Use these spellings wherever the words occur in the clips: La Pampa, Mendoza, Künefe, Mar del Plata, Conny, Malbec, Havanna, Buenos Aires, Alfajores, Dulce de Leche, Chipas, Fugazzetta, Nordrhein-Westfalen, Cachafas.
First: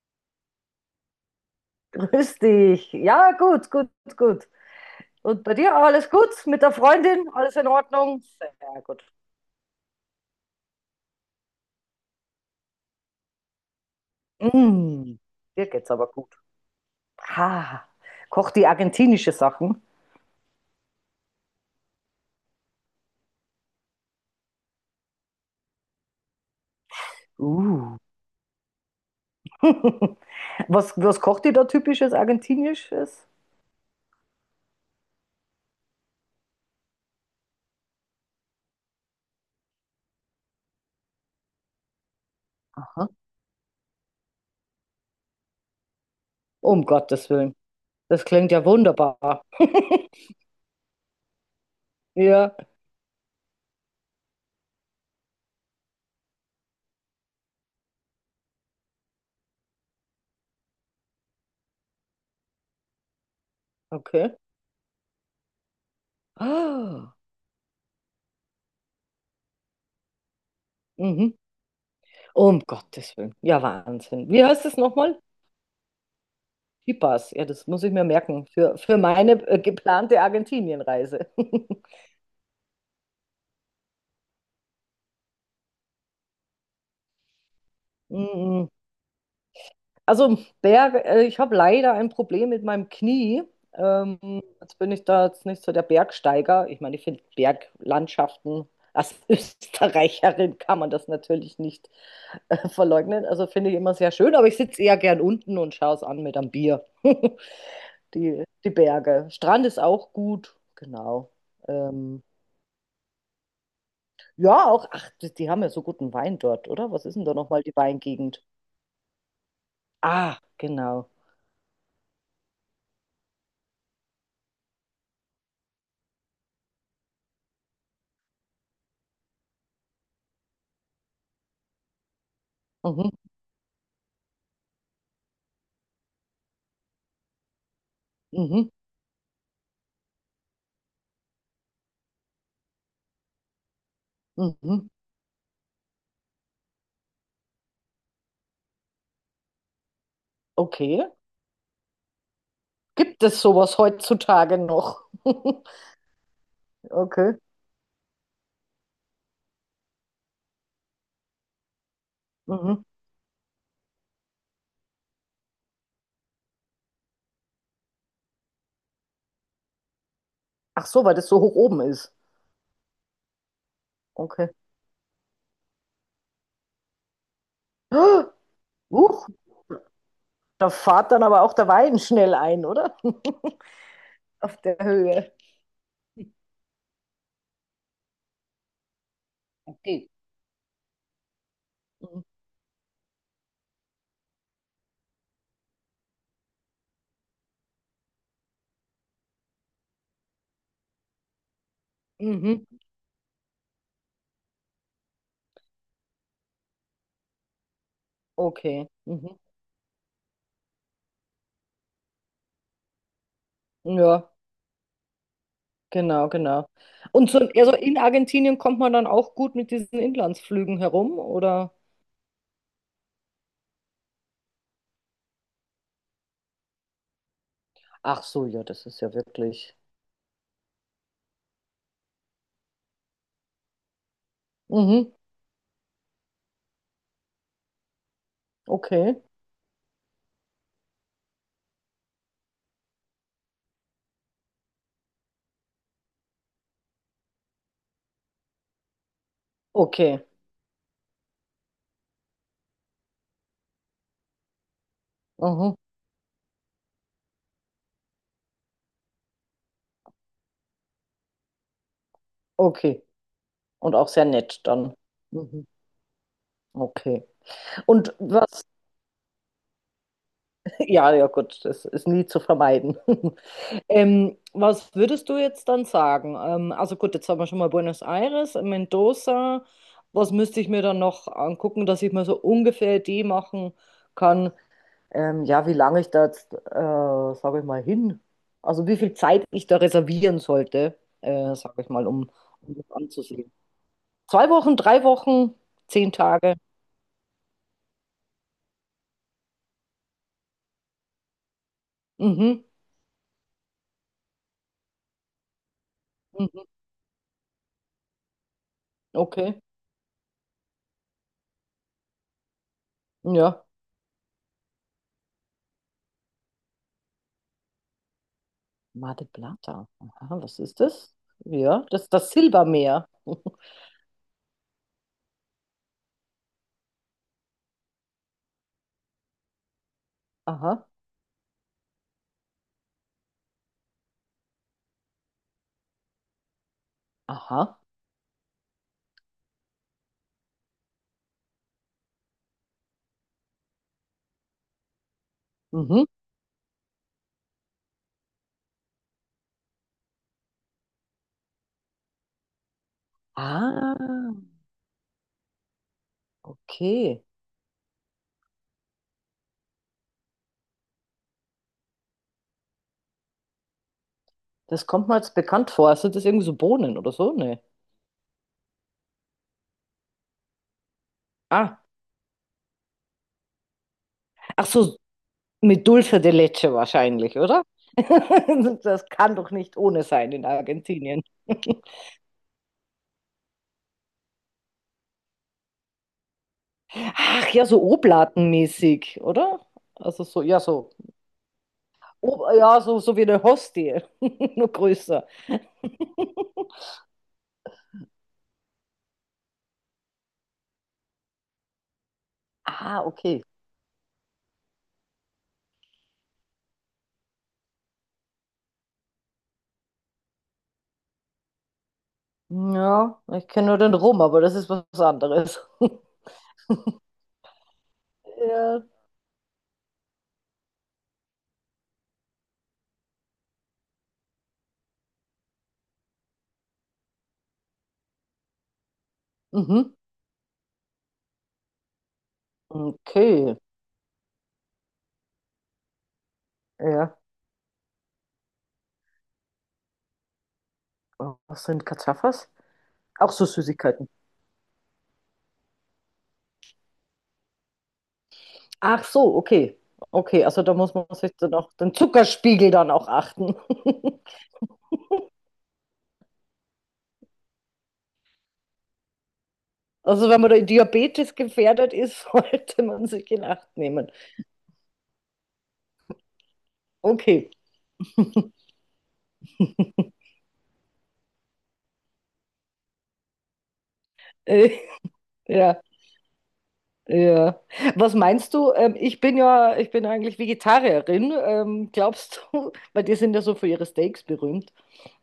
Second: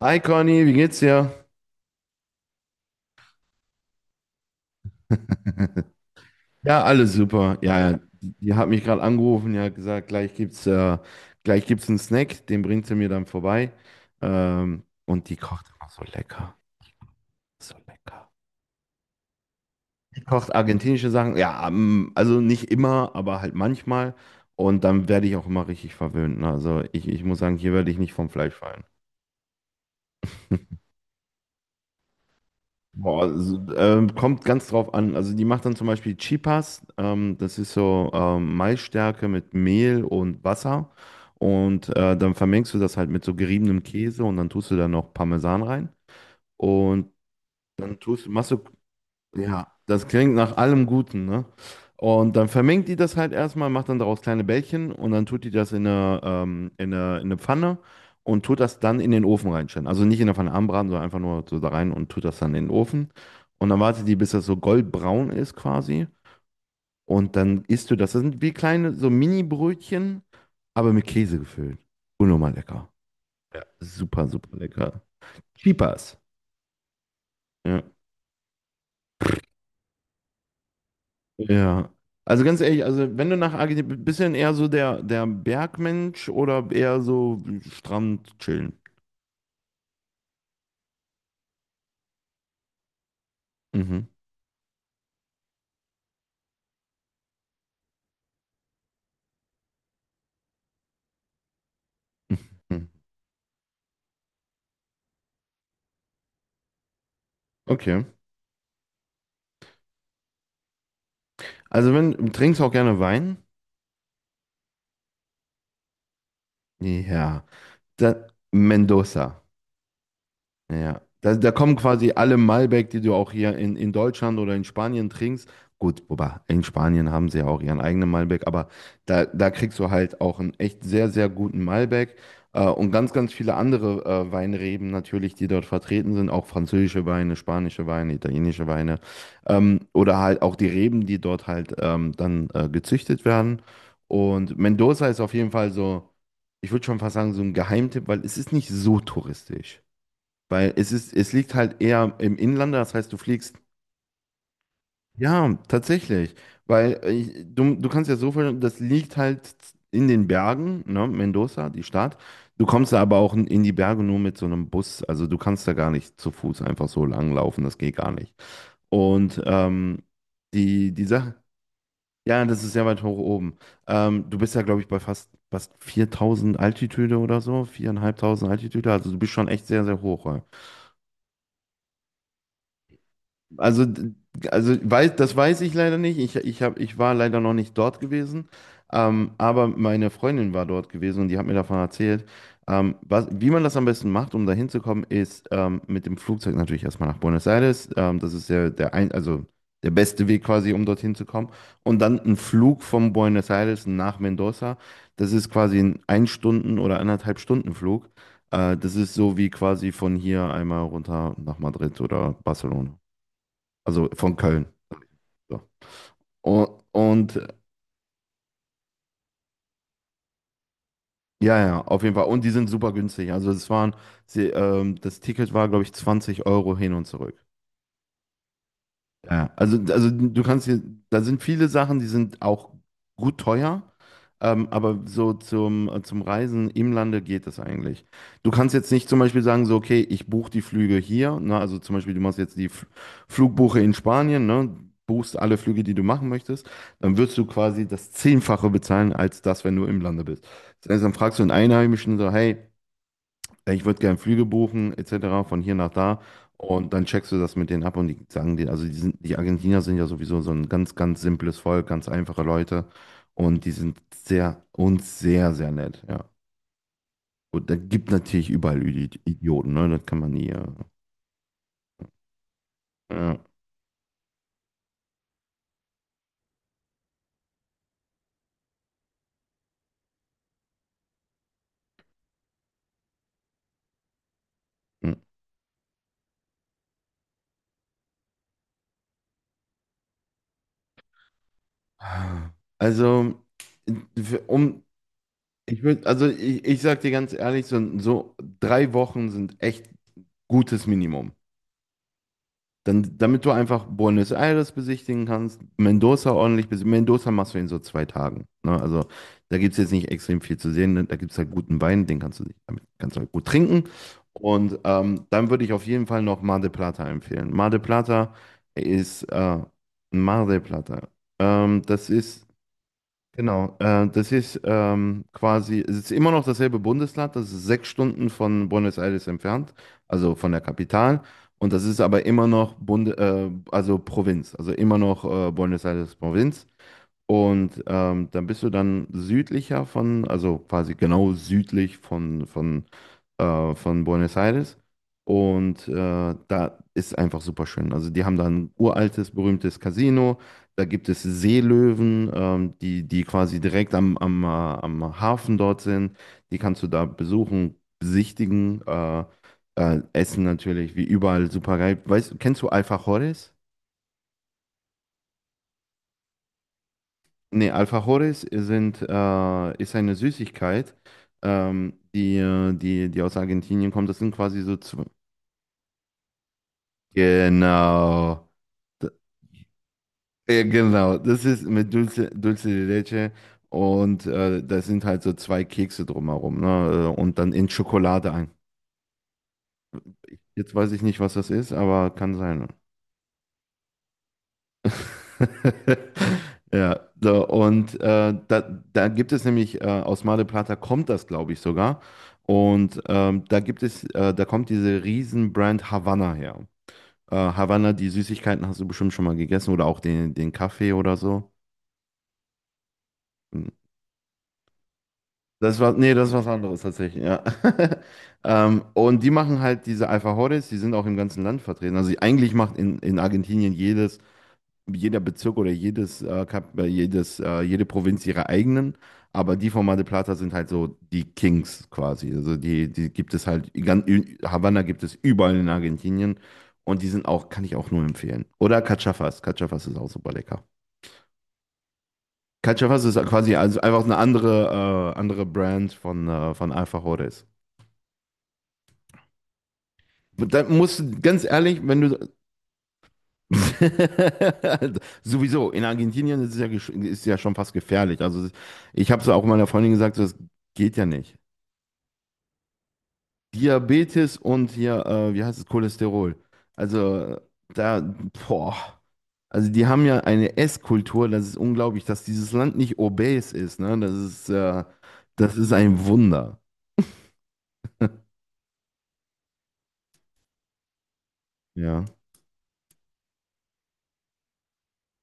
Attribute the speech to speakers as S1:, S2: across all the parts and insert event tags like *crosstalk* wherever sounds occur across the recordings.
S1: Hi Conny, wie geht's dir?
S2: Grüß dich. Ja, gut, gut, gut. Und bei dir alles gut? Mit der
S1: Ja, alles
S2: Freundin? Alles
S1: super.
S2: in
S1: Ja, ja,
S2: Ordnung?
S1: die hat
S2: Sehr
S1: mich gerade
S2: gut.
S1: angerufen, ja, gesagt, gleich gibt's einen Snack, den bringt sie mir dann vorbei.
S2: Mm,
S1: Und die kocht
S2: dir
S1: immer
S2: geht's
S1: so
S2: aber gut.
S1: lecker, so
S2: Ha,
S1: lecker.
S2: kocht die argentinische Sachen?
S1: Die kocht argentinische Sachen, ja, also nicht immer, aber halt manchmal. Und dann werde ich auch immer richtig verwöhnt, ne? Also ich muss sagen, hier werde
S2: Uh.
S1: ich nicht vom Fleisch fallen.
S2: *laughs* Was kocht die da typisches
S1: Boah,
S2: argentinisches?
S1: also, kommt ganz drauf an. Also die macht dann zum Beispiel Chipas. Das ist so, Maisstärke mit Mehl und Wasser. Und dann vermengst du das
S2: Aha.
S1: halt mit so geriebenem Käse und dann tust du da noch Parmesan rein.
S2: Um
S1: Und
S2: Gottes Willen.
S1: dann
S2: Das
S1: machst
S2: klingt
S1: du.
S2: ja wunderbar.
S1: Ja, das
S2: *laughs*
S1: klingt nach allem Guten, ne? Und dann
S2: Ja,
S1: vermengt die das halt erstmal, macht dann daraus kleine Bällchen und dann tut die das in eine Pfanne und tut das dann in den Ofen reinstellen. Also nicht in der Pfanne anbraten, sondern einfach nur so da rein und tut das dann in den Ofen. Und dann wartet die, bis
S2: okay.
S1: das so goldbraun ist quasi.
S2: Ah,
S1: Und dann isst du das. Das sind wie kleine, so Mini-Brötchen, aber mit
S2: mhm.
S1: Käse gefüllt. Unnormal
S2: Um
S1: lecker.
S2: Gottes Willen.
S1: Ja.
S2: Ja,
S1: Super,
S2: Wahnsinn. Wie
S1: super
S2: heißt es
S1: lecker.
S2: nochmal?
S1: Cheapers.
S2: Chipas, ja, das
S1: Ja.
S2: muss ich mir merken für meine geplante Argentinienreise. *laughs*
S1: Ja. Also ganz ehrlich, also wenn du nach Argentinien, bisschen eher so der Bergmensch oder eher so Strand
S2: Mhm.
S1: chillen?
S2: Also, Berg, ich habe leider ein Problem mit meinem Knie.
S1: Mhm.
S2: Ähm, jetzt bin ich da jetzt nicht so der Bergsteiger. Ich meine, ich finde Berglandschaften, als *laughs* Österreicherin kann man das natürlich nicht
S1: Hm.
S2: verleugnen. Also finde ich immer sehr schön, aber ich sitze eher gern unten und schaue es an mit einem Bier. *laughs*
S1: Okay.
S2: Die Berge. Strand ist auch gut, genau.
S1: Also
S2: Ähm,
S1: wenn, trinkst du auch gerne Wein?
S2: Ja, auch, ach, die haben ja so guten Wein dort, oder? Was ist denn da
S1: Ja.
S2: nochmal die
S1: Dann
S2: Weingegend?
S1: Mendoza.
S2: Ah,
S1: Ja,
S2: genau.
S1: da kommen quasi alle Malbec, die du auch hier in Deutschland oder in Spanien trinkst. Gut, wobei in Spanien haben sie ja auch ihren eigenen Malbec, aber da kriegst du halt auch einen echt sehr, sehr guten Malbec, und
S2: Mhm,
S1: ganz, ganz viele andere Weinreben natürlich, die dort vertreten sind, auch französische Weine, spanische Weine, italienische
S2: mhm,
S1: Weine, oder halt auch die Reben, die dort halt dann gezüchtet werden. Und
S2: mhm.
S1: Mendoza ist auf jeden Fall so, ich würde schon fast sagen, so ein Geheimtipp, weil es ist nicht so touristisch. Weil es
S2: Okay.
S1: ist, es liegt halt eher im Inlander, das heißt, du
S2: Gibt es
S1: fliegst.
S2: sowas heutzutage noch?
S1: Ja,
S2: *laughs*
S1: tatsächlich. Weil äh,
S2: Okay.
S1: ich, du, du kannst ja so viel, das liegt halt in den Bergen, ne, Mendoza, die Stadt. Du
S2: Mhm.
S1: kommst da aber auch in die Berge nur mit so einem Bus. Also du kannst da gar nicht zu Fuß einfach so langlaufen, das geht gar nicht. Und
S2: Ach
S1: die,
S2: so,
S1: die
S2: weil das
S1: Sache,
S2: so hoch oben ist.
S1: ja, das ist sehr weit hoch oben. Du
S2: Okay.
S1: bist ja, glaube ich, bei fast 4000 Altitude oder so, 4500 Altitude.
S2: *gasps*
S1: Also du
S2: Huch,
S1: bist schon echt sehr, sehr hoch.
S2: da fährt dann aber auch der Wein schnell ein, oder? *laughs*
S1: Also,
S2: Auf der Höhe.
S1: das weiß ich leider nicht. Ich war leider noch nicht dort gewesen. Aber
S2: Okay.
S1: meine Freundin war dort gewesen und die hat mir davon
S2: Mhm.
S1: erzählt. Wie man das am besten macht, um da hinzukommen, ist mit dem Flugzeug natürlich erstmal nach Buenos Aires. Das ist ja also der beste Weg quasi, um dorthin zu kommen. Und dann ein
S2: Mhm.
S1: Flug von Buenos Aires nach Mendoza. Das ist quasi ein Stunden- oder anderthalb Stunden Flug.
S2: Okay.
S1: Das ist so
S2: Mhm.
S1: wie quasi von hier einmal runter nach Madrid oder Barcelona. Also
S2: Ja,
S1: von Köln. So.
S2: genau, genau.
S1: Und,
S2: Und
S1: und
S2: so,
S1: äh,
S2: also in Argentinien kommt man dann auch gut mit diesen Inlandsflügen herum,
S1: ja,
S2: oder?
S1: ja, auf jeden Fall. Und die sind super günstig. Das Ticket war, glaube ich, 20 Euro hin und zurück.
S2: Ach so, ja, das ist ja
S1: Ja,
S2: wirklich.
S1: also du kannst hier, da sind viele Sachen, die sind auch gut teuer, aber
S2: Mhm.
S1: so zum Reisen im Lande geht das eigentlich. Du kannst jetzt nicht zum
S2: Okay.
S1: Beispiel sagen, so, okay, ich buche die Flüge hier, ne, also zum Beispiel, du machst jetzt Flugbuche in Spanien, ne, buchst alle Flüge, die du machen möchtest, dann wirst du quasi das Zehnfache bezahlen, als das, wenn du im Lande
S2: Okay.
S1: bist. Das heißt, dann fragst du einen Einheimischen so, hey, ey, ich würde gerne Flüge buchen, etc., von hier
S2: Mhm.
S1: nach da. Und dann checkst du das mit denen ab und die sagen dir, also die sind, die Argentinier sind ja sowieso so ein ganz, ganz simples Volk, ganz einfache Leute.
S2: Okay.
S1: Und die
S2: Und
S1: sind
S2: auch sehr nett
S1: sehr,
S2: dann.
S1: uns sehr,
S2: Mhm.
S1: sehr nett, ja.
S2: Okay.
S1: Und da gibt
S2: Und
S1: natürlich
S2: was,
S1: überall Idioten, ne? Das kann man nie.
S2: *laughs* ja, ja gut, das ist nie zu vermeiden.
S1: Ja.
S2: *laughs* Was würdest du jetzt dann sagen? Also gut, jetzt haben wir schon mal Buenos Aires, Mendoza. Was müsste ich mir dann noch angucken, dass ich mir so ungefähr die machen kann.
S1: Hm.
S2: Ja, wie lange ich da jetzt, sage ich mal, hin, also wie viel Zeit ich da reservieren sollte, sage ich mal, um, um das
S1: Also,
S2: anzusehen.
S1: für-
S2: 2 Wochen,
S1: um,
S2: 3 Wochen,
S1: ich würde,
S2: zehn
S1: also
S2: Tage.
S1: ich sag dir ganz ehrlich, so, so 3 Wochen sind echt gutes Minimum.
S2: Mhm,
S1: Dann, damit du einfach Buenos Aires besichtigen kannst, Mendoza
S2: mhm,
S1: ordentlich besichtigen. Mendoza machst du in so 2 Tagen, ne? Also da
S2: okay.
S1: gibt es jetzt nicht extrem viel zu sehen, ne? Da gibt es halt guten Wein, den kannst du, damit kannst du halt gut
S2: Ja.
S1: trinken. Und dann würde ich auf jeden Fall noch Mar del Plata empfehlen.
S2: Mar
S1: Ist
S2: del
S1: äh,
S2: Plata. Aha,
S1: Mar
S2: was
S1: del
S2: ist
S1: Plata.
S2: das? Ja, das
S1: Das
S2: ist das
S1: ist
S2: Silbermeer. *laughs*
S1: genau, das ist quasi, es ist immer noch dasselbe Bundesland, das ist 6 Stunden von Buenos Aires entfernt, also von der
S2: Aha,
S1: Kapital. Und das ist aber immer noch Bund, also Provinz, also immer noch, Buenos Aires Provinz.
S2: aha.
S1: Und dann bist du dann südlicher von, also quasi genau südlich von, von Buenos Aires. Und
S2: Mhm.
S1: da ist einfach super schön. Also die haben da ein uraltes, berühmtes Casino. Da gibt es Seelöwen, die quasi direkt
S2: Ah,
S1: am Hafen dort sind. Die kannst du da
S2: okay.
S1: besuchen, besichtigen, essen natürlich, wie überall super geil. Weißt, kennst du Alfajores?
S2: Das kommt mir jetzt bekannt vor. Sind das irgendwie so Bohnen oder so? Nee.
S1: Nee, Alfajores sind, ist eine Süßigkeit,
S2: Ah,
S1: die aus Argentinien kommt. Das sind quasi
S2: ach
S1: so
S2: so,
S1: zwei.
S2: mit Dulce de Leche wahrscheinlich, oder?
S1: Genau.
S2: *laughs*
S1: D-
S2: Das kann doch nicht ohne sein in
S1: Ja, genau.
S2: Argentinien.
S1: Das ist
S2: *laughs*
S1: mit Dulce de Leche und da sind halt so zwei Kekse drumherum, ne? Und
S2: Ach
S1: dann
S2: ja,
S1: in
S2: so
S1: Schokolade ein.
S2: Oblatenmäßig, oder? Also so, ja,
S1: Jetzt
S2: so.
S1: weiß ich nicht, was das ist, aber kann
S2: Ob,
S1: sein, ne?
S2: ja, so, wie eine Hostie, *laughs* nur größer.
S1: *laughs* Ja, so, und da gibt es nämlich, aus Mar del Plata kommt das, glaube ich, sogar. Und
S2: Ah, okay.
S1: da gibt es, da kommt diese Riesenbrand Havanna her. Havanna, die Süßigkeiten hast du bestimmt schon mal gegessen oder auch den Kaffee oder so.
S2: Ja, ich kenne
S1: Hm.
S2: nur den Rum, aber das ist was anderes.
S1: Das
S2: *laughs*
S1: war, nee, das ist was anderes tatsächlich, ja. *laughs*
S2: Ja.
S1: Und die machen halt diese Alfajores, die sind auch im ganzen Land vertreten. Also eigentlich macht in Argentinien jedes jeder Bezirk oder jede Provinz ihre eigenen, aber die von
S2: Mhm.
S1: Mar del Plata sind halt so die Kings quasi. Also die gibt es
S2: Okay.
S1: halt, Havanna gibt es überall in Argentinien und die
S2: Ja.
S1: sind auch, kann ich auch nur empfehlen. Oder Cachafas, Cachafas ist auch super lecker.
S2: Was sind Cachafas?
S1: Cachafas ist
S2: Auch so
S1: quasi also einfach
S2: Süßigkeiten.
S1: eine andere, andere Brand von Alfajores.
S2: Ach so, okay. Okay, also da
S1: Dann
S2: muss
S1: musst
S2: man
S1: du,
S2: sich
S1: ganz
S2: dann auch
S1: ehrlich,
S2: den
S1: wenn du.
S2: Zuckerspiegel dann auch achten. *laughs*
S1: *laughs* Sowieso, in Argentinien ist es ja, ist ja schon fast gefährlich. Also ich habe es auch meiner Freundin gesagt, so,
S2: Also
S1: das
S2: wenn man da
S1: geht ja
S2: Diabetes
S1: nicht.
S2: gefährdet ist, *laughs* sollte man sich in Acht nehmen.
S1: Diabetes und hier, wie heißt es, Cholesterol. Also
S2: Okay.
S1: da, boah. Also die haben ja eine Esskultur, das ist unglaublich, dass dieses Land nicht obes ist, ne?
S2: *laughs* Äh,
S1: Das ist
S2: ja,
S1: ein Wunder.
S2: ja. Was meinst du? Ich bin eigentlich Vegetarierin.
S1: Ja.
S2: Glaubst du, *laughs* weil die sind ja so für ihre Steaks berühmt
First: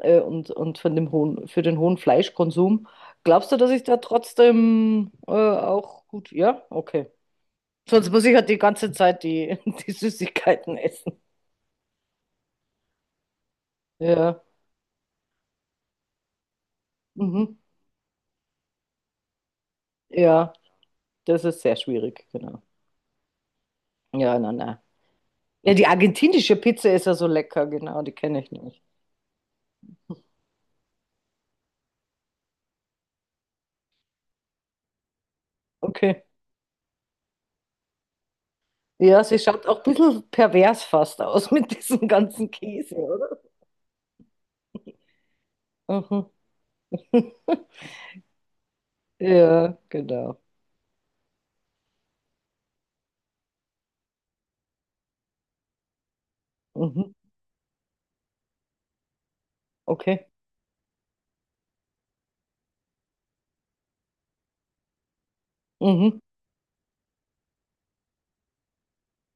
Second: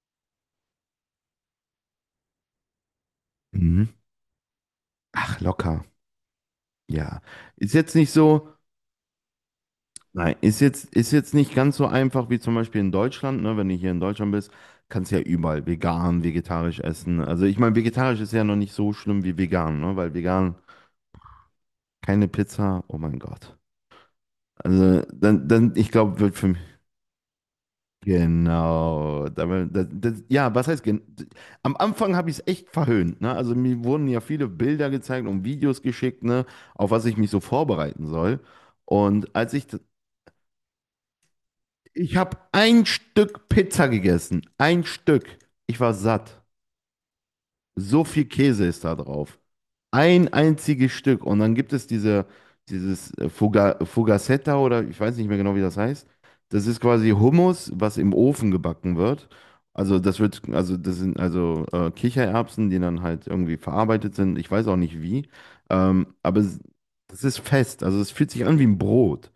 S2: und für den hohen Fleischkonsum. Glaubst du, dass ich
S1: Mhm.
S2: da trotzdem
S1: Ach, locker.
S2: auch gut, ja? Okay.
S1: Ja. Ist jetzt
S2: Sonst
S1: nicht
S2: muss ich halt
S1: so.
S2: die ganze Zeit die, *laughs* die
S1: Nein,
S2: Süßigkeiten
S1: ist
S2: essen.
S1: jetzt nicht ganz so einfach wie zum Beispiel in Deutschland, ne? Wenn du hier in Deutschland
S2: Ja.
S1: bist, kannst du ja überall vegan, vegetarisch essen. Also
S2: Mhm.
S1: ich meine, vegetarisch ist ja noch nicht so schlimm wie vegan, ne? Weil
S2: Ja,
S1: vegan
S2: das ist sehr schwierig,
S1: keine
S2: genau.
S1: Pizza, oh mein Gott.
S2: Ja, nein, nein.
S1: Also dann,
S2: Ja, die
S1: ich glaube, wird für
S2: argentinische
S1: mich.
S2: Pizza ist ja so lecker, genau, die kenne ich nicht.
S1: Genau. Damit, das, ja, was heißt, am Anfang habe ich es echt verhöhnt, ne? Also mir wurden ja viele Bilder gezeigt und Videos geschickt,
S2: Okay.
S1: ne? Auf was ich mich so vorbereiten soll.
S2: Ja,
S1: Und
S2: sie schaut auch ein bisschen pervers fast aus *laughs* mit diesem
S1: ich habe
S2: ganzen
S1: ein
S2: Käse, oder?
S1: Stück Pizza gegessen. Ein Stück. Ich war
S2: Mhm.
S1: satt.
S2: *laughs*
S1: So viel Käse ist da drauf.
S2: Ja,
S1: Ein
S2: genau.
S1: einziges Stück. Und dann gibt es diese, dieses Fugazzetta oder ich weiß nicht mehr genau, wie das heißt. Das ist quasi
S2: Mhm.
S1: Hummus, was im Ofen gebacken wird.
S2: Okay.
S1: Das sind Kichererbsen, die dann halt irgendwie verarbeitet sind. Ich weiß auch nicht wie. Ähm,
S2: Mhm.
S1: aber es, das ist fest. Also es fühlt sich an wie ein Brot.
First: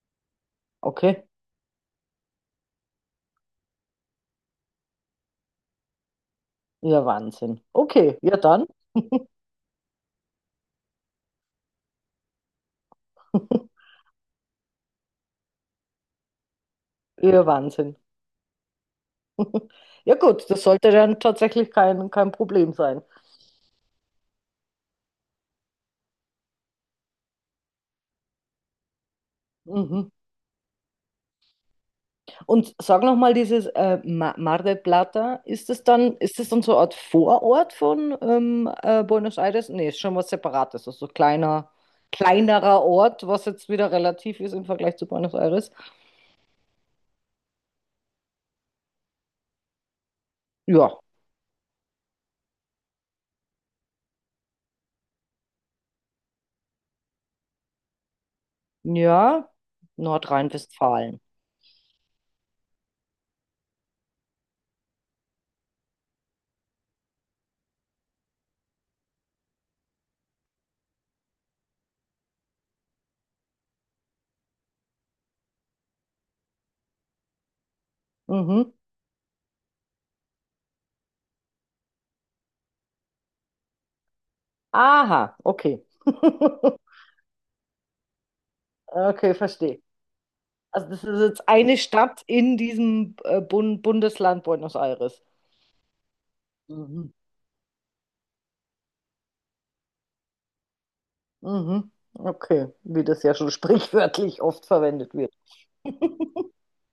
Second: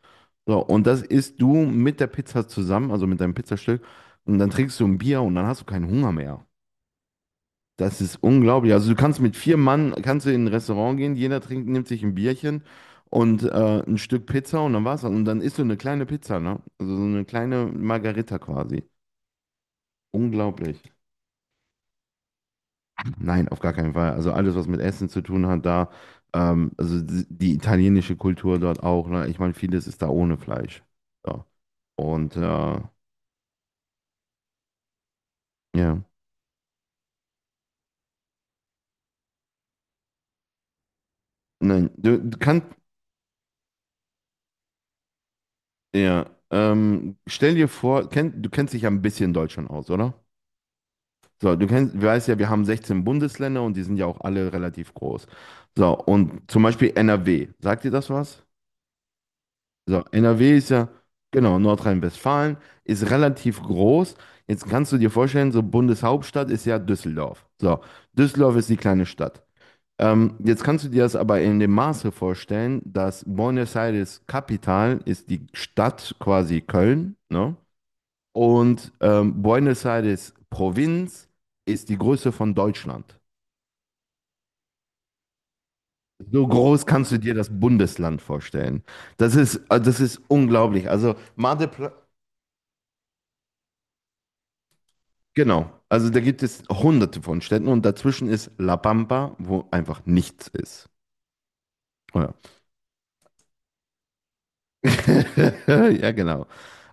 S1: So, und das
S2: Okay.
S1: isst du mit der Pizza zusammen, also mit deinem Pizzastück. Und dann trinkst du ein Bier und dann hast du keinen Hunger mehr.
S2: Ja, Wahnsinn.
S1: Das ist
S2: Okay, ja dann.
S1: unglaublich. Also du kannst mit vier Mann, kannst du in ein Restaurant gehen, jeder trinkt, nimmt sich ein Bierchen und
S2: *laughs*
S1: ein Stück Pizza und dann war's das. Und dann isst du eine kleine Pizza, ne? Also so eine
S2: Ja,
S1: kleine
S2: Wahnsinn.
S1: Margarita quasi.
S2: Ja gut, das sollte
S1: Unglaublich.
S2: dann tatsächlich kein Problem sein.
S1: Nein, auf gar keinen Fall. Also alles, was mit Essen zu tun hat, da, also die italienische Kultur dort auch, ne? Ich meine, vieles ist da
S2: Mhm.
S1: ohne Fleisch. Ja. Und
S2: Und sag noch mal, dieses Mar del Plata, ist das
S1: ja.
S2: dann, ist das dann so eine Art Vorort von Buenos Aires? Nee, ist schon was Separates, also so
S1: Nein,
S2: kleinerer Ort, was jetzt wieder relativ ist im Vergleich zu Buenos Aires.
S1: ja, stell dir vor, du kennst dich ja ein bisschen Deutsch schon aus, oder?
S2: Ja,
S1: So, du kennst, du weißt ja, wir haben 16 Bundesländer und die sind ja auch alle relativ groß. So, und zum Beispiel NRW. Sagt dir das was?
S2: ja,
S1: So, NRW ist ja,
S2: Nordrhein-Westfalen.
S1: genau, Nordrhein-Westfalen ist relativ groß. Jetzt kannst du dir vorstellen, so Bundeshauptstadt ist ja Düsseldorf. So, Düsseldorf ist die kleine Stadt. Jetzt kannst du dir das aber in dem Maße vorstellen, dass Buenos Aires Kapital ist, die Stadt quasi Köln, ne?
S2: Mhm.
S1: Und Buenos Aires Provinz ist die Größe von Deutschland.
S2: Aha, okay.
S1: So groß
S2: *laughs*
S1: kannst du dir das Bundesland vorstellen.
S2: Okay, verstehe.
S1: Das ist
S2: Also
S1: unglaublich.
S2: das
S1: Also
S2: ist jetzt eine Stadt in diesem Bundesland Buenos Aires.
S1: Genau. Also da gibt es
S2: Mhm.
S1: hunderte von Städten und dazwischen ist La Pampa, wo einfach nichts ist.
S2: Mhm.
S1: Oh ja.
S2: Okay, wie das ja schon *laughs* sprichwörtlich oft verwendet wird.
S1: *laughs* Ja, genau.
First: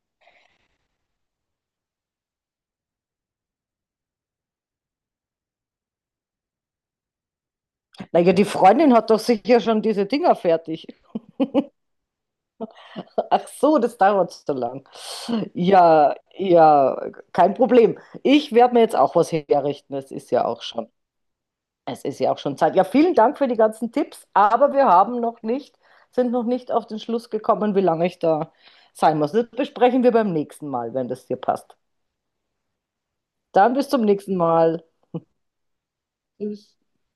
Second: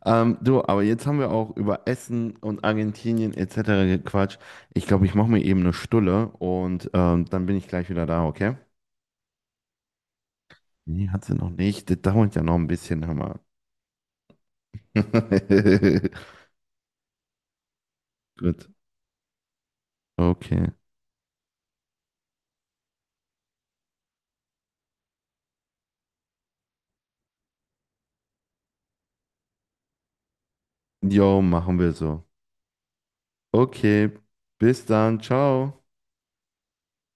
S1: Aber jetzt haben wir auch über Essen und Argentinien etc. gequatscht. Ich glaube, ich mache mir eben eine Stulle und dann bin ich gleich wieder da,
S2: Naja, die
S1: okay?
S2: Freundin hat doch sicher schon diese Dinger fertig.
S1: Nee, hat sie noch nicht. Das dauert ja noch ein bisschen,
S2: *laughs*
S1: Hammer.
S2: Ach so, das dauert so lang. Ja,
S1: *laughs*
S2: ja, kein Problem. Ich
S1: Gut,
S2: werde mir jetzt auch was herrichten. Es ist ja auch
S1: okay.
S2: schon, es ist ja auch schon Zeit. Ja, vielen Dank für die ganzen Tipps, aber wir haben noch nicht, sind noch nicht auf den Schluss gekommen, wie lange ich da sein muss. Das besprechen wir beim nächsten Mal, wenn das dir
S1: Jo,
S2: passt.
S1: machen wir so.
S2: Dann bis zum
S1: Okay,
S2: nächsten Mal.
S1: bis dann, ciao.
S2: Tschüss.